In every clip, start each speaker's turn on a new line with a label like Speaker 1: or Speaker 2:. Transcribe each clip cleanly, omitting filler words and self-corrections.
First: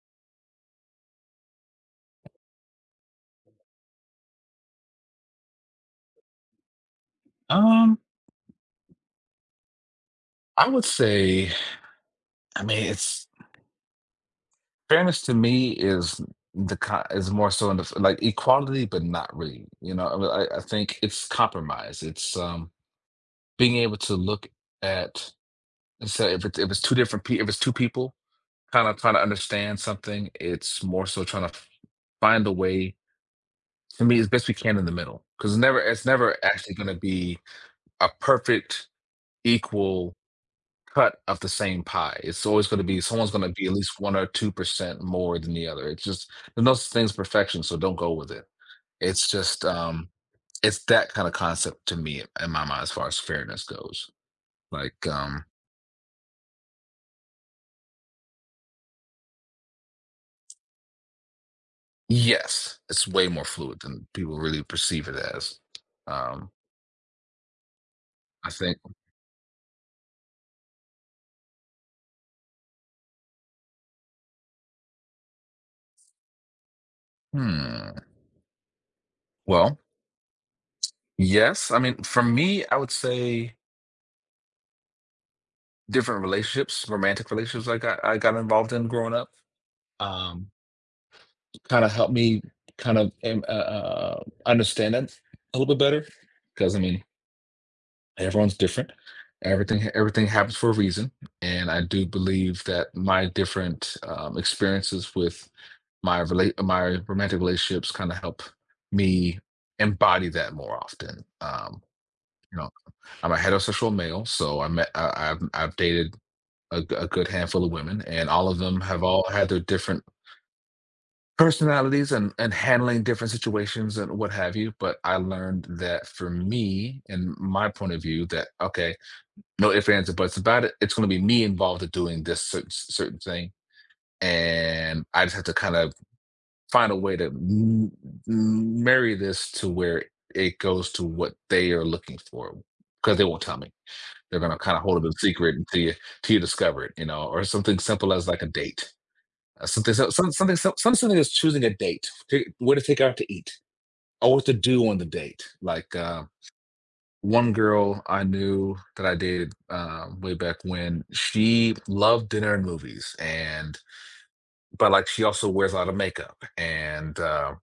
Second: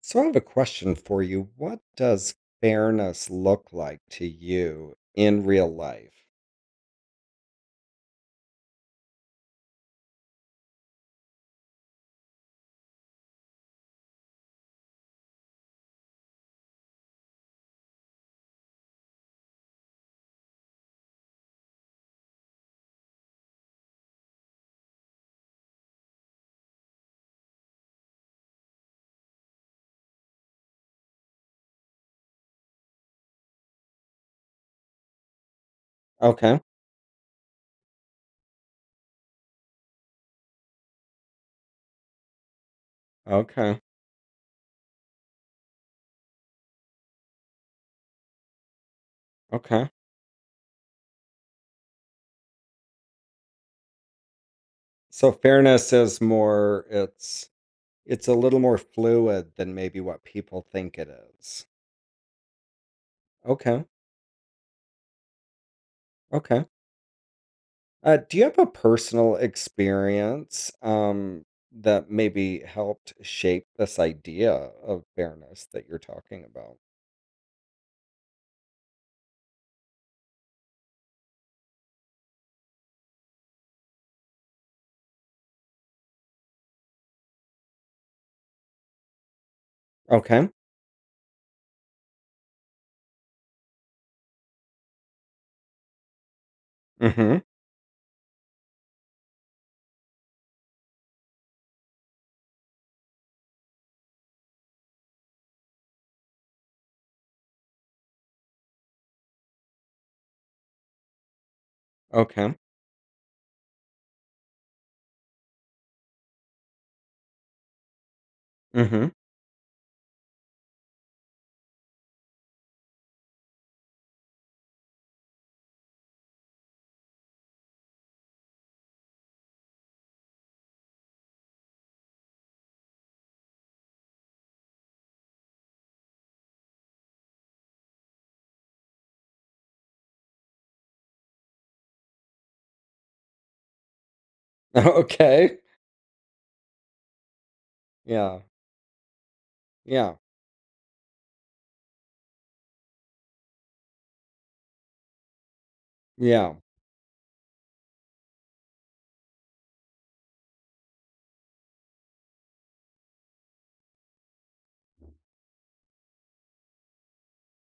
Speaker 1: So I have a question for you. What does fairness look like to you in real life?
Speaker 2: Um, I would say, I mean, it's fairness to me is the is more so in the like equality, but not really. You know, I mean, I think it's compromise. It's being able to look at, so if it's two different people, if it's two people kind of trying to understand something, it's more so trying to find a way to meet as best we can in the middle, because never it's never
Speaker 1: Okay.
Speaker 2: actually going to be a perfect equal cut of the same pie. It's always going to be someone's going to be at
Speaker 1: Okay.
Speaker 2: least 1 or 2% more than the other. It's just there's no such thing as perfection, so don't go with it. It's just
Speaker 1: Okay.
Speaker 2: it's that kind of concept to me in my mind as far as fairness goes. Like
Speaker 1: So
Speaker 2: um,
Speaker 1: fairness is more it's a little more fluid than maybe what people think it is.
Speaker 2: yes, it's way more fluid
Speaker 1: Okay.
Speaker 2: than people really perceive it as. Um,
Speaker 1: Okay. Do you
Speaker 2: I
Speaker 1: have a
Speaker 2: think.
Speaker 1: personal experience that maybe helped shape this idea of fairness that you're talking about?
Speaker 2: Hmm. Well, yes. I mean, for me, I would say different relationships, romantic relationships, like, I got involved in growing up.
Speaker 1: Okay.
Speaker 2: Um, Kind of help me kind of understand that a little bit better because, I mean,
Speaker 1: Mm-hmm.
Speaker 2: everyone's different. Everything happens for a reason, and I do believe that my different experiences with my romantic relationships kind of help me embody that more often.
Speaker 1: Okay.
Speaker 2: You know, I'm a heterosexual male, so I met I, I've dated a good handful of women, and all of them have
Speaker 1: Mm-hmm.
Speaker 2: all had their different personalities and handling different situations and what have you, but I learned that for me and my point of view that, okay, no ifs, ands or buts about it, it's going to be me involved in doing this certain thing, and I just have to kind of find a way to marry this to where it goes to what they are looking for, because they won't tell me. They're going to kind of hold it a secret
Speaker 1: Okay.
Speaker 2: until you discover it, you know, or something simple as
Speaker 1: Yeah.
Speaker 2: like a date. Something, so-
Speaker 1: Yeah,
Speaker 2: some- something, some- Something is choosing a date, where to take her out to eat, or what to do on the date. Like,
Speaker 1: yeah.
Speaker 2: one girl I knew that I dated way back when, she loved dinner and movies, and but like she also wears a lot of makeup, and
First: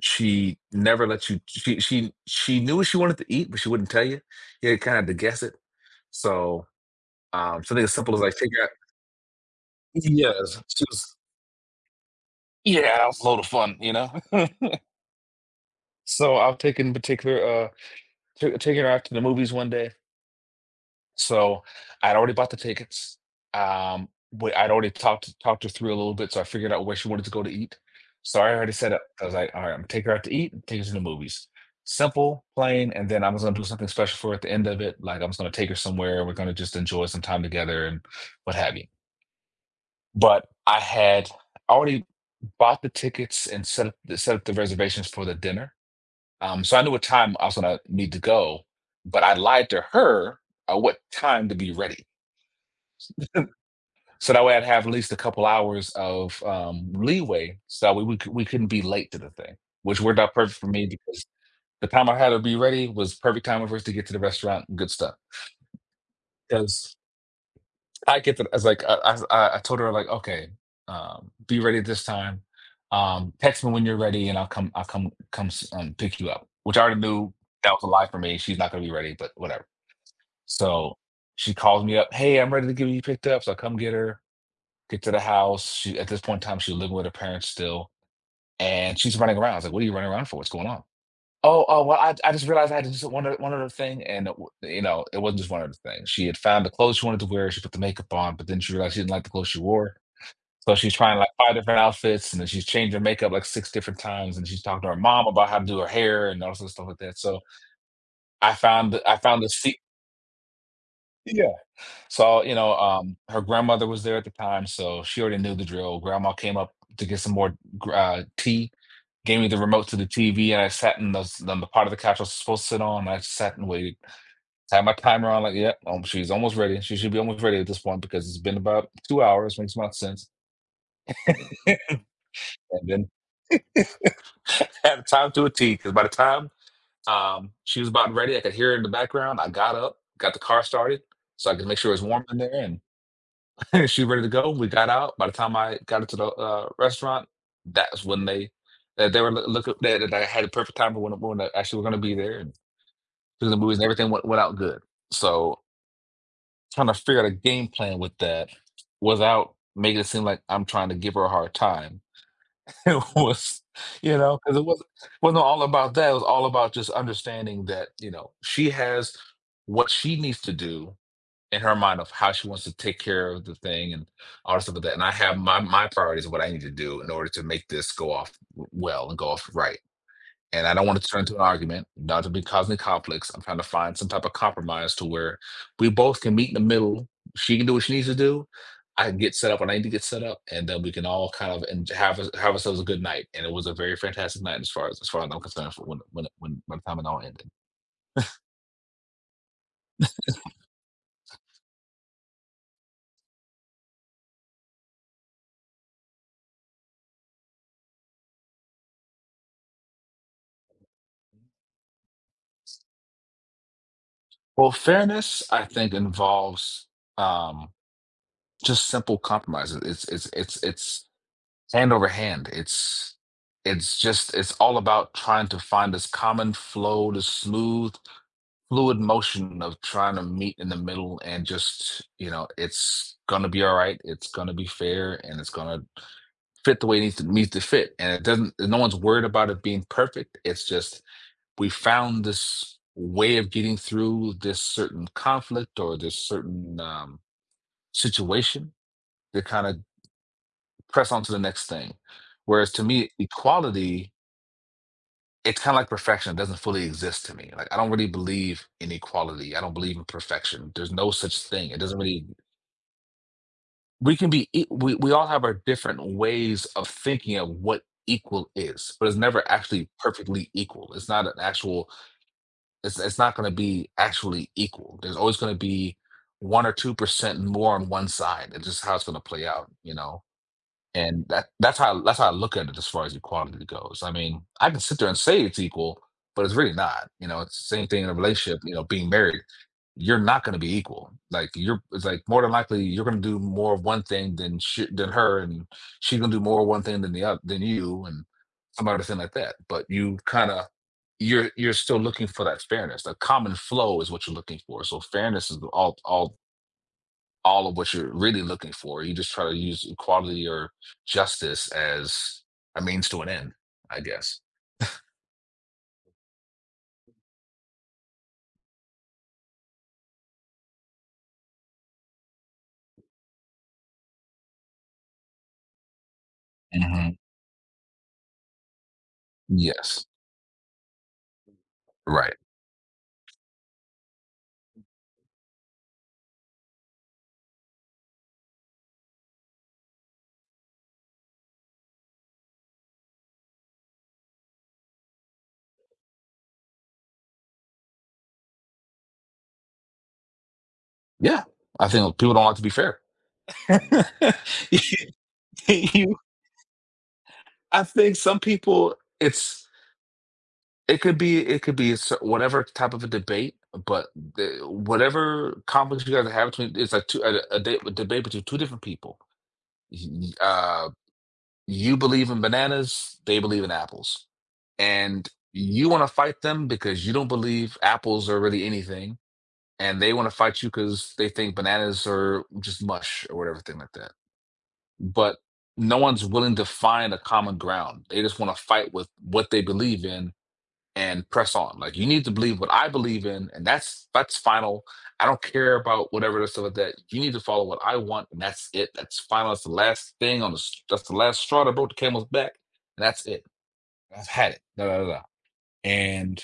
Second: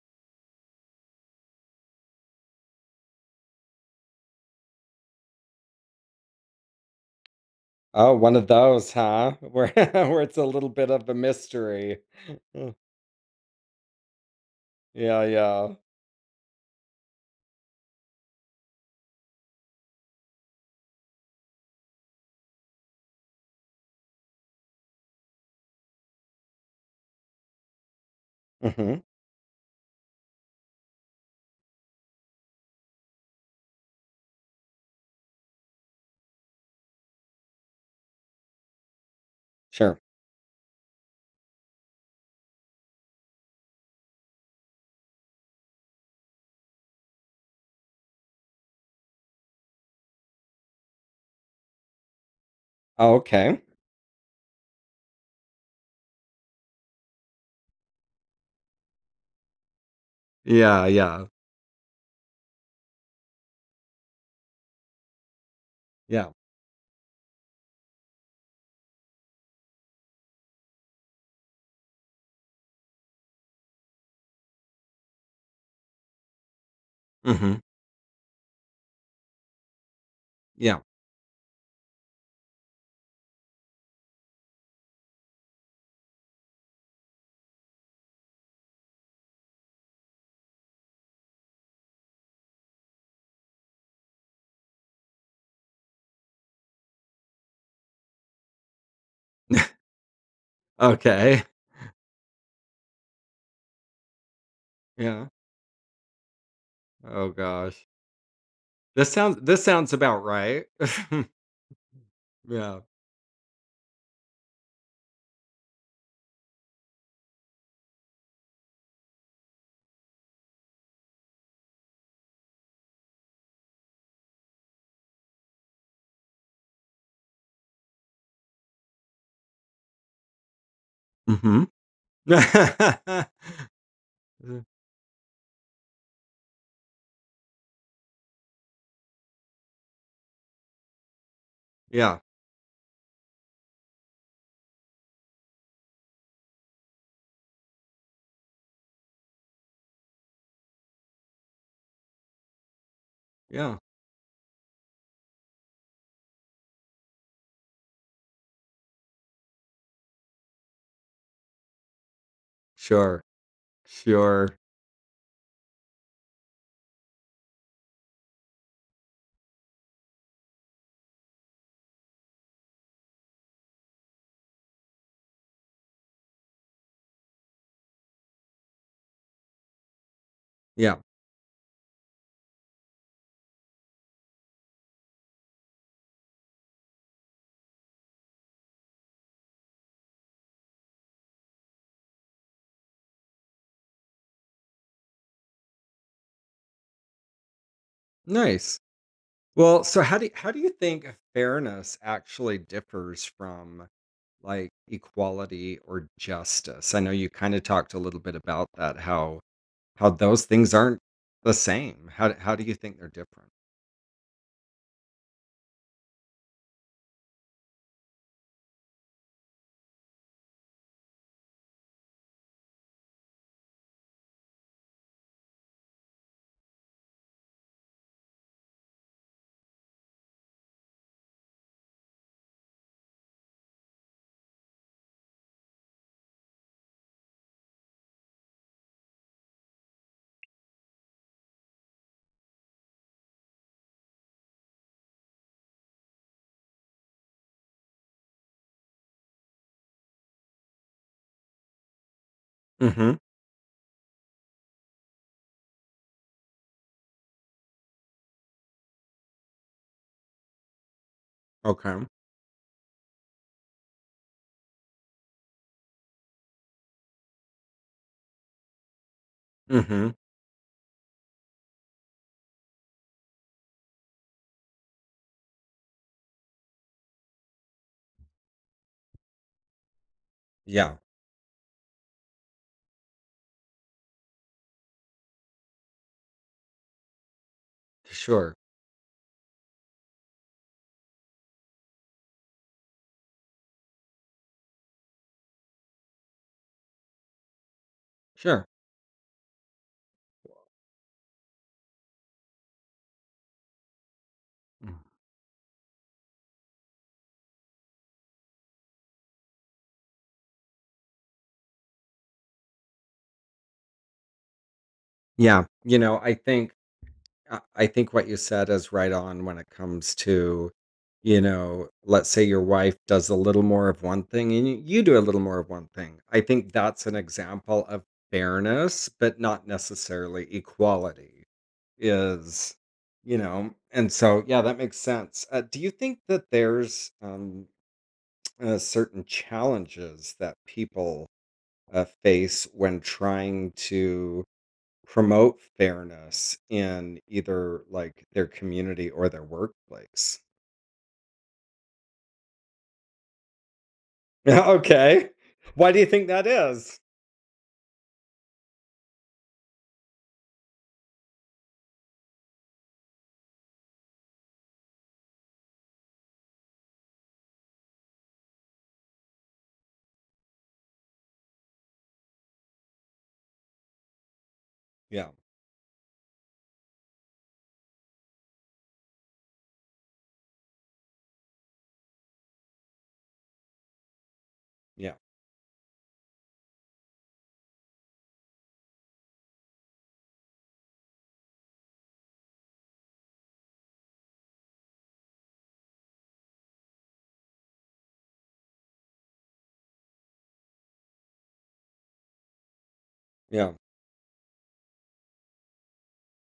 Speaker 2: she never lets you. She knew what she wanted to eat, but she wouldn't tell you. You kind of had to guess it. So something as simple
Speaker 1: Oh,
Speaker 2: as like
Speaker 1: one of
Speaker 2: figure out.
Speaker 1: those, huh? Where where it's a
Speaker 2: Yes,
Speaker 1: little
Speaker 2: she
Speaker 1: bit of a
Speaker 2: was.
Speaker 1: mystery.
Speaker 2: Yeah, that was a load of fun, you know.
Speaker 1: Yeah, yeah.
Speaker 2: So I've taken particular taking her out to the movies one day. So I'd already bought the tickets. I'd already talked her through a little bit, so I figured out where she wanted to go to eat. So I already set up.
Speaker 1: Hmm.
Speaker 2: I was like, all right, I'm gonna take her out to eat and take her to the movies. Simple, plain, and then I am just gonna do something special for her at the end of it. Like, I'm just gonna take her somewhere and we're gonna just enjoy some time together and what have you.
Speaker 1: Sure.
Speaker 2: But I had already bought the tickets and set up set up the reservations for the dinner. So I knew what time I was going to need to go, but I lied to her what time to be ready.
Speaker 1: Oh, okay.
Speaker 2: So that way I'd have at least a couple hours of leeway, so we couldn't be late to the thing, which worked out perfect for
Speaker 1: Yeah,
Speaker 2: me
Speaker 1: yeah,
Speaker 2: because the time I had to be ready was perfect time for us to get to the restaurant and good stuff.
Speaker 1: yeah.
Speaker 2: Because I get to, I was like, I told her like, okay, be ready this time. Text me when you're ready and I'll come, pick you up, which I already knew
Speaker 1: Hmm.
Speaker 2: that was a lie for me. She's not going to be ready, but whatever.
Speaker 1: Yeah.
Speaker 2: So she calls me up, "Hey, I'm ready to get you picked up." So I come get her, get to the house. She, at this point in time, she's living with her parents still, and she's running around. I was like, "What are you running around for? What's going on?" "Oh, oh, well, I just realized I had to just one other thing." And it w, you know, it wasn't just one other thing. She had found the clothes she wanted to wear, she put the makeup on, but then she realized she didn't like the clothes she wore. So she's trying, like,
Speaker 1: Okay.
Speaker 2: 5 different outfits, and then she's changed her makeup, like, 6 different times, and she's talking to her mom
Speaker 1: Yeah.
Speaker 2: about how to do her hair and all sorts of stuff like that.
Speaker 1: Oh
Speaker 2: So
Speaker 1: gosh. This
Speaker 2: I
Speaker 1: sounds
Speaker 2: found the
Speaker 1: this
Speaker 2: seat.
Speaker 1: sounds about right.
Speaker 2: Yeah. So, you know,
Speaker 1: Yeah.
Speaker 2: her grandmother was there at the time, so she already knew the drill. Grandma came up to get some more tea, gave me the remote to the TV, and I sat in the, on the part of the couch I was supposed to sit on. And I sat and waited. Had my timer on, like, yep, she's almost ready. She should be almost ready at this point because it's been about 2 hours, makes much sense.
Speaker 1: Hmm.
Speaker 2: And then had time to a T because by the time she was about ready, I could hear her in the background. I got up, got the car started so I could make sure it was
Speaker 1: Yeah.
Speaker 2: warm in there, and she ready to go. We got out. By the time I got into the restaurant, that's when they that they were looking that, that I had a perfect time when I actually were going to be there, and took the movies
Speaker 1: Yeah.
Speaker 2: and everything went out good. So trying to figure out a game plan with that without making it seem like I'm trying to give her a hard time. It
Speaker 1: Sure.
Speaker 2: was, you know,
Speaker 1: Sure.
Speaker 2: because it wasn't all about that. It was all about just understanding that, you know, she has what she needs to do in her mind of how she wants to take care of the thing and all the stuff like that. And I have my priorities of what I need to do in order to make this go off well and go off right. And I don't
Speaker 1: Yeah.
Speaker 2: want to turn into an argument, not to be causing conflicts. I'm trying to find some type of compromise to where we both can meet in the middle. She can do what she needs to do. I can get set up when I need to get set up, and then we can all kind of and have ourselves a good night. And it was a very fantastic night as far as far as I'm concerned. For when by the time it all ended.
Speaker 1: Nice. Well, so how do you think fairness actually differs from like equality or justice? I know you kind of talked a little bit about that, how those things aren't the same. How do you think they're different?
Speaker 2: Well, fairness, I think, involves um, just simple compromises. It's hand over hand. It's just, it's all about trying to find this common flow, this smooth, fluid motion of trying to meet in the middle, and just, you know, it's gonna be all right. It's gonna be fair, and it's gonna fit the way it needs to fit. And it doesn't. No one's worried about it being perfect. It's just we found this way of getting through this certain conflict or this certain situation to kind of press on to the next thing. Whereas to me,
Speaker 1: Hmm.
Speaker 2: equality, it's kind of like perfection. It doesn't fully exist to me. Like, I don't really believe in equality. I don't believe in perfection. There's no such thing. It doesn't
Speaker 1: Okay.
Speaker 2: really, we can be, we all have our different ways of thinking of what equal is, but it's never actually
Speaker 1: Hmm.
Speaker 2: perfectly equal. It's not an actual, it's not going to be actually equal. There's always going to be 1 or 2% more on one side. It's just how it's going to play out, you know,
Speaker 1: Yeah.
Speaker 2: and that's how I look at it as far as equality goes. I mean, I can sit there and say it's equal, but it's really not. You know, it's the same thing in a
Speaker 1: Sure.
Speaker 2: relationship. You know, being married, you're not going to be equal. Like, you're, it's like more than likely you're going to do more of one thing than than her, and she's going to do more of one thing than the other than you, and
Speaker 1: Sure.
Speaker 2: some other thing like that. But you're still looking for that fairness. The common flow is what you're looking for.
Speaker 1: Mm.
Speaker 2: So fairness is all of what you're really looking for. You just try to use equality or justice as a means to an end, I guess.
Speaker 1: Yeah. I think I think what you said is right on when it comes to, let's say your wife does a little more of one thing and you do a little more of one thing. I think that's
Speaker 2: Hmm.
Speaker 1: an example of fairness, but not
Speaker 2: Yes.
Speaker 1: necessarily equality,
Speaker 2: Right.
Speaker 1: is, and so, yeah, that makes sense. Do you think that there's certain challenges that people face when trying to promote fairness in either, like, their community or their workplace?
Speaker 2: Yeah. I think people don't like to be fair.
Speaker 1: Okay. Why do you
Speaker 2: you,
Speaker 1: think that is?
Speaker 2: I think some people, it could be s- whatever type of a debate, but whatever conflict you guys have between, it's like two, a, de- a debate between two different people. Y- Uh, you believe in bananas, they believe in apples. And
Speaker 1: Yeah,
Speaker 2: you want to fight them because you don't believe apples are really anything. And they want to fight you because they think bananas are just mush or whatever thing like that.
Speaker 1: yeah,
Speaker 2: But no one's willing to find a common ground. They just want to fight with what they believe in and press on. Like, you need to believe what I believe in, and that's final. I don't care about whatever the stuff like that. You need to follow what I want, and that's it. That's final. That's the last straw that broke the camel's back. And that's it.
Speaker 1: yeah,
Speaker 2: I've had it. Da, da, da, da. And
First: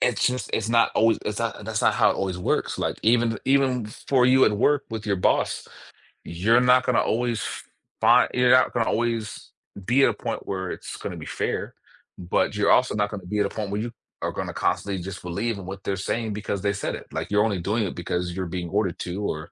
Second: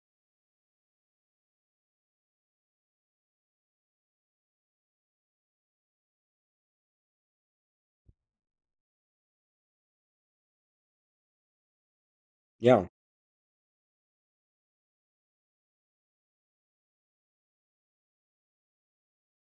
Speaker 2: it's just it's not that's not how it always works. Like, even for you at work with your boss, you're not going to always you're not going to always be at a point where it's going to be fair, but you're
Speaker 1: yeah,
Speaker 2: also not going to be at a point where you are going to constantly just believe in what they're saying because they said it. Like, you're only doing it because you're being ordered to, or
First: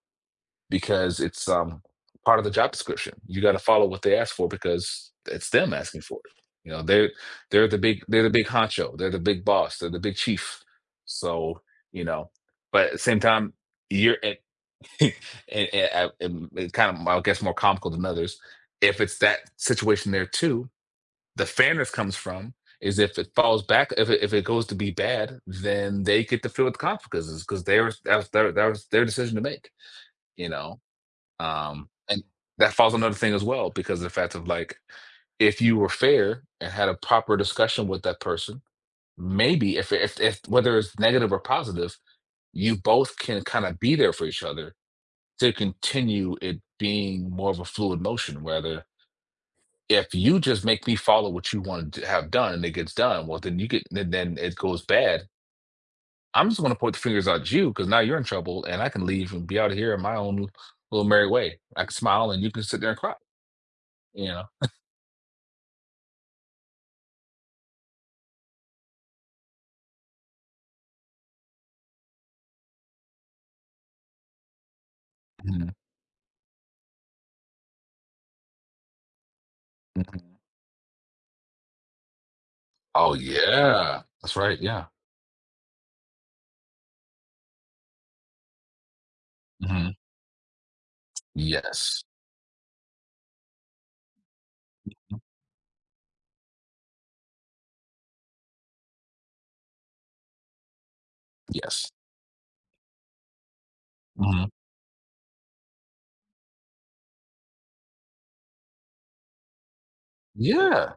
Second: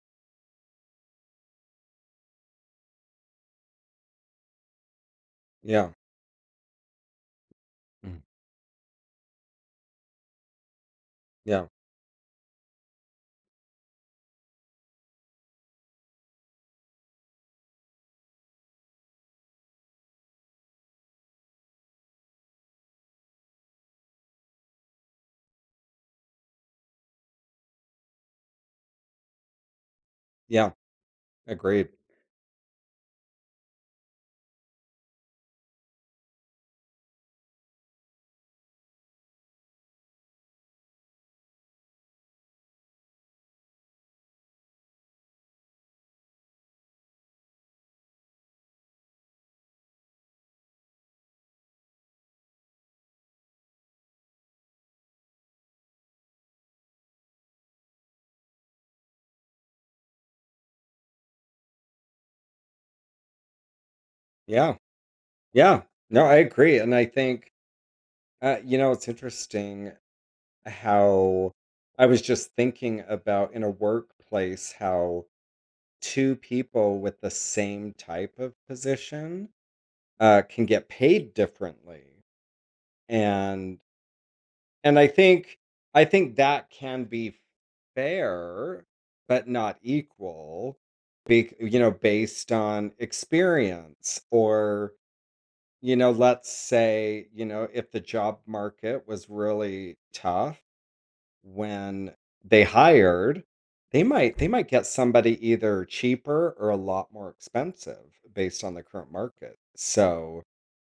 Speaker 2: because it's part of the job description. You got to follow what they ask for because it's them
Speaker 1: yeah,
Speaker 2: asking for it. You know, they're
Speaker 1: mm,
Speaker 2: they're the big honcho, they're the big boss, they're the big chief, so,
Speaker 1: yeah,
Speaker 2: you know. But at the same time, you're, and, and it's kind of, I guess, more comical than others. If it's that situation there too, the fairness comes from, is if it falls back, if it goes to be bad, then they get to feel the consequences because they were that was their decision to make, you
Speaker 1: yeah,
Speaker 2: know.
Speaker 1: agreed.
Speaker 2: And that falls on another thing as well because of the fact of, like, if you were fair and had a proper discussion with that person, maybe if, whether it's negative or positive, you both can kind of be there for each other to continue it being more of a fluid motion. Rather, if you just make me follow what you want to have done and it gets done, well, then then it goes bad. I'm just going to point the fingers at you because now you're in trouble, and I can leave and be out of here in my own little merry way. I can smile, and you can sit there and cry. You know.
Speaker 1: Yeah, yeah. No, I agree, and I think, it's interesting how I was just thinking about in a workplace how
Speaker 2: Mhm,
Speaker 1: 2 people with the same type of position,
Speaker 2: mhm.
Speaker 1: can get paid differently,
Speaker 2: Oh
Speaker 1: and
Speaker 2: yeah, that's right. Yeah.
Speaker 1: And I think that can be fair, but not
Speaker 2: Hmm.
Speaker 1: equal,
Speaker 2: Yes.
Speaker 1: based on experience, or, let's say, if the job market was really tough
Speaker 2: Yes.
Speaker 1: when they hired, they might
Speaker 2: Hmm.
Speaker 1: get somebody either cheaper or a lot more expensive based on the current market. So
Speaker 2: Yeah.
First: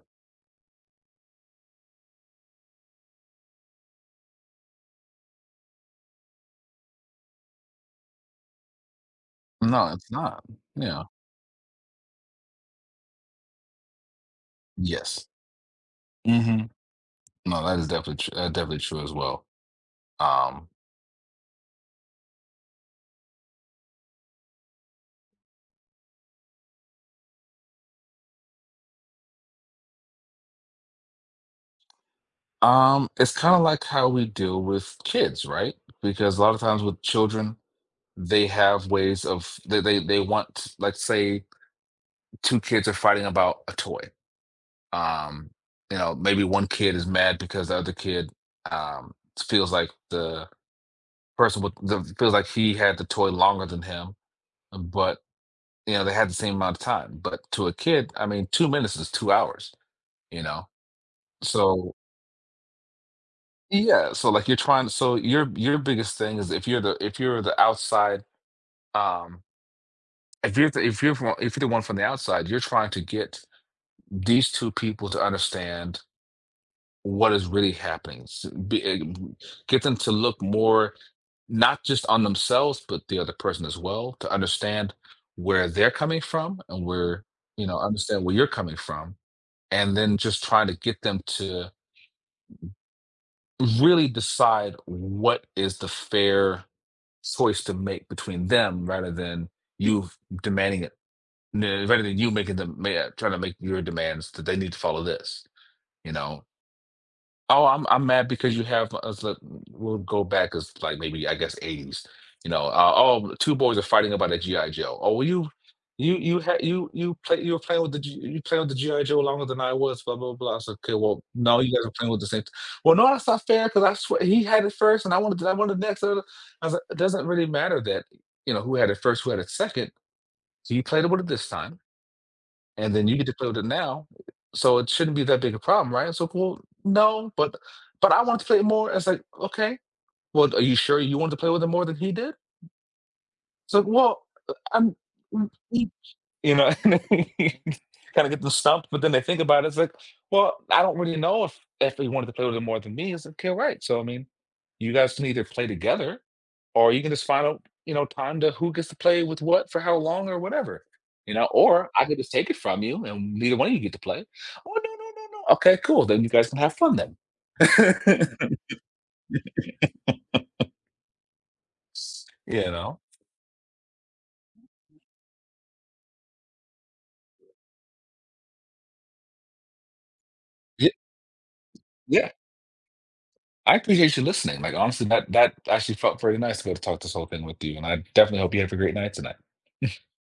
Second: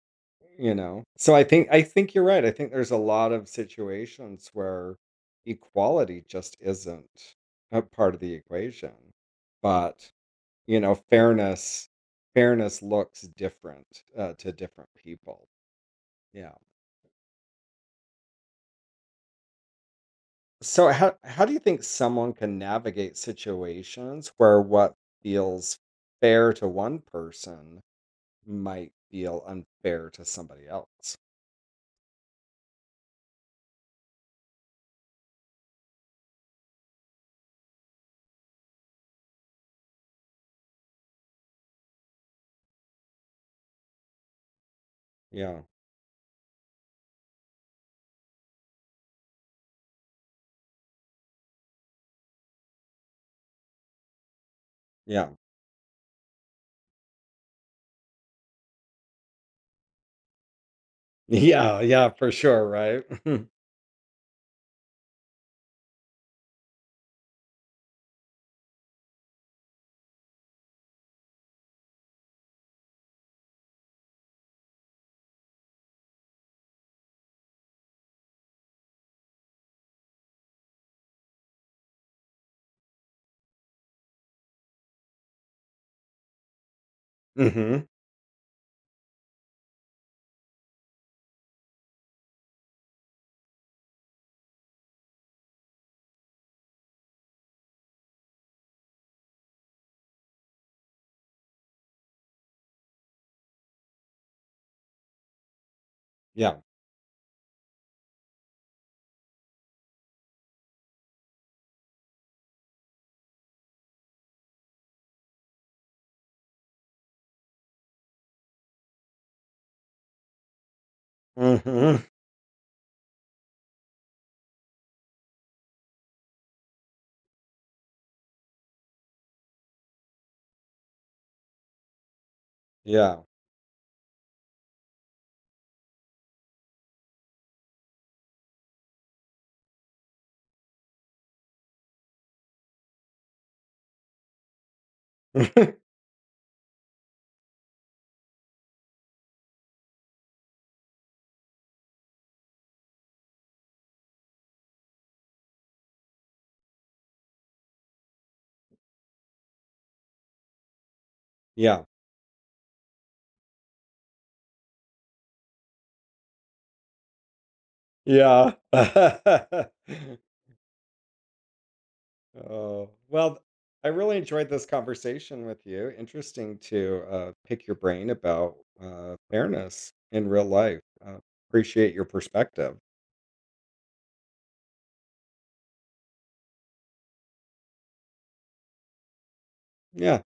Speaker 1: you know? So I think you're right. I think there's a lot of situations where equality just isn't a part of the equation.
Speaker 2: No, it's
Speaker 1: But,
Speaker 2: not.
Speaker 1: you know,
Speaker 2: Yeah.
Speaker 1: fairness fairness looks different to different
Speaker 2: Yes.
Speaker 1: people. Yeah.
Speaker 2: Hmm. No, that is definitely definitely true as well. Um,
Speaker 1: So how do you think someone can navigate situations where what feels fair to one person might feel unfair to somebody else?
Speaker 2: It's kind of like how we deal with kids, right? Because a lot of times with children, they have ways of they want, let's say two kids are fighting about a toy. Um,
Speaker 1: Yeah.
Speaker 2: you know, maybe one kid is mad because the other kid um feels like the person with the feels like he had the toy longer than him, but,
Speaker 1: Yeah.
Speaker 2: you know, they had the same amount of time. But to a kid, I mean, 2 minutes is 2 hours, you know.
Speaker 1: Yeah,
Speaker 2: So,
Speaker 1: yeah, for sure, right?
Speaker 2: yeah, so like you're trying, so your biggest thing is if you're the outside, um if you're the one from the outside, you're trying to get these two people to understand what is really happening. Get them to look more not just on themselves but the other person as well to understand where they're coming from, and where, you know,
Speaker 1: Mhm.
Speaker 2: understand where you're coming from, and then just trying to get them to really decide what is the fair choice to make between them, rather than you demanding it, rather than you trying to make your demands that they need to follow this, you know.
Speaker 1: Ja.
Speaker 2: Oh, I'm mad because you have us. Look, we'll go back as like maybe, I guess, eighties. You know, oh, two boys are fighting about a GI Joe. Oh, well, you had you were playing with you playing with the GI Joe longer than I was. Blah blah blah. I said, okay, well, no, you guys are
Speaker 1: Mhm.
Speaker 2: playing with the same. Well, no, that's not fair because I swear he had it first, and I wanted next. Uh, I was like, it doesn't really matter that, you know, who had it first, who had it second. He played with it this time, and then you
Speaker 1: Yeah.
Speaker 2: get to play with it now. So it shouldn't be that big a problem, right? So, like, well, no, but I want to play it more. It's like, okay, well, are you sure you want to play with it more than he did? It's like, well, I'm, you know, and they kind of get them stumped. But then they think about it, it's like, well, I don't really know if he wanted to play with him more than me. It's like, okay, right. So, I mean, you guys can either play together, or you can just find out, you know, time to who gets to play with what for how long or whatever. You know,
Speaker 1: Yeah.
Speaker 2: or I could just take it from you, and neither one of you get to play. Oh no, no, no, no. Okay, cool. Then you guys can have fun then.
Speaker 1: Yeah.
Speaker 2: You
Speaker 1: Oh,
Speaker 2: know,
Speaker 1: well, I really enjoyed this conversation with you. Interesting to, pick your brain about, fairness in real life.
Speaker 2: yeah,
Speaker 1: Uh, Appreciate your
Speaker 2: yeah.
Speaker 1: perspective.
Speaker 2: I appreciate you listening. Like, honestly, that actually felt very nice to be able to talk this whole thing with you, and I definitely hope you have a great night tonight.
Speaker 1: Yeah.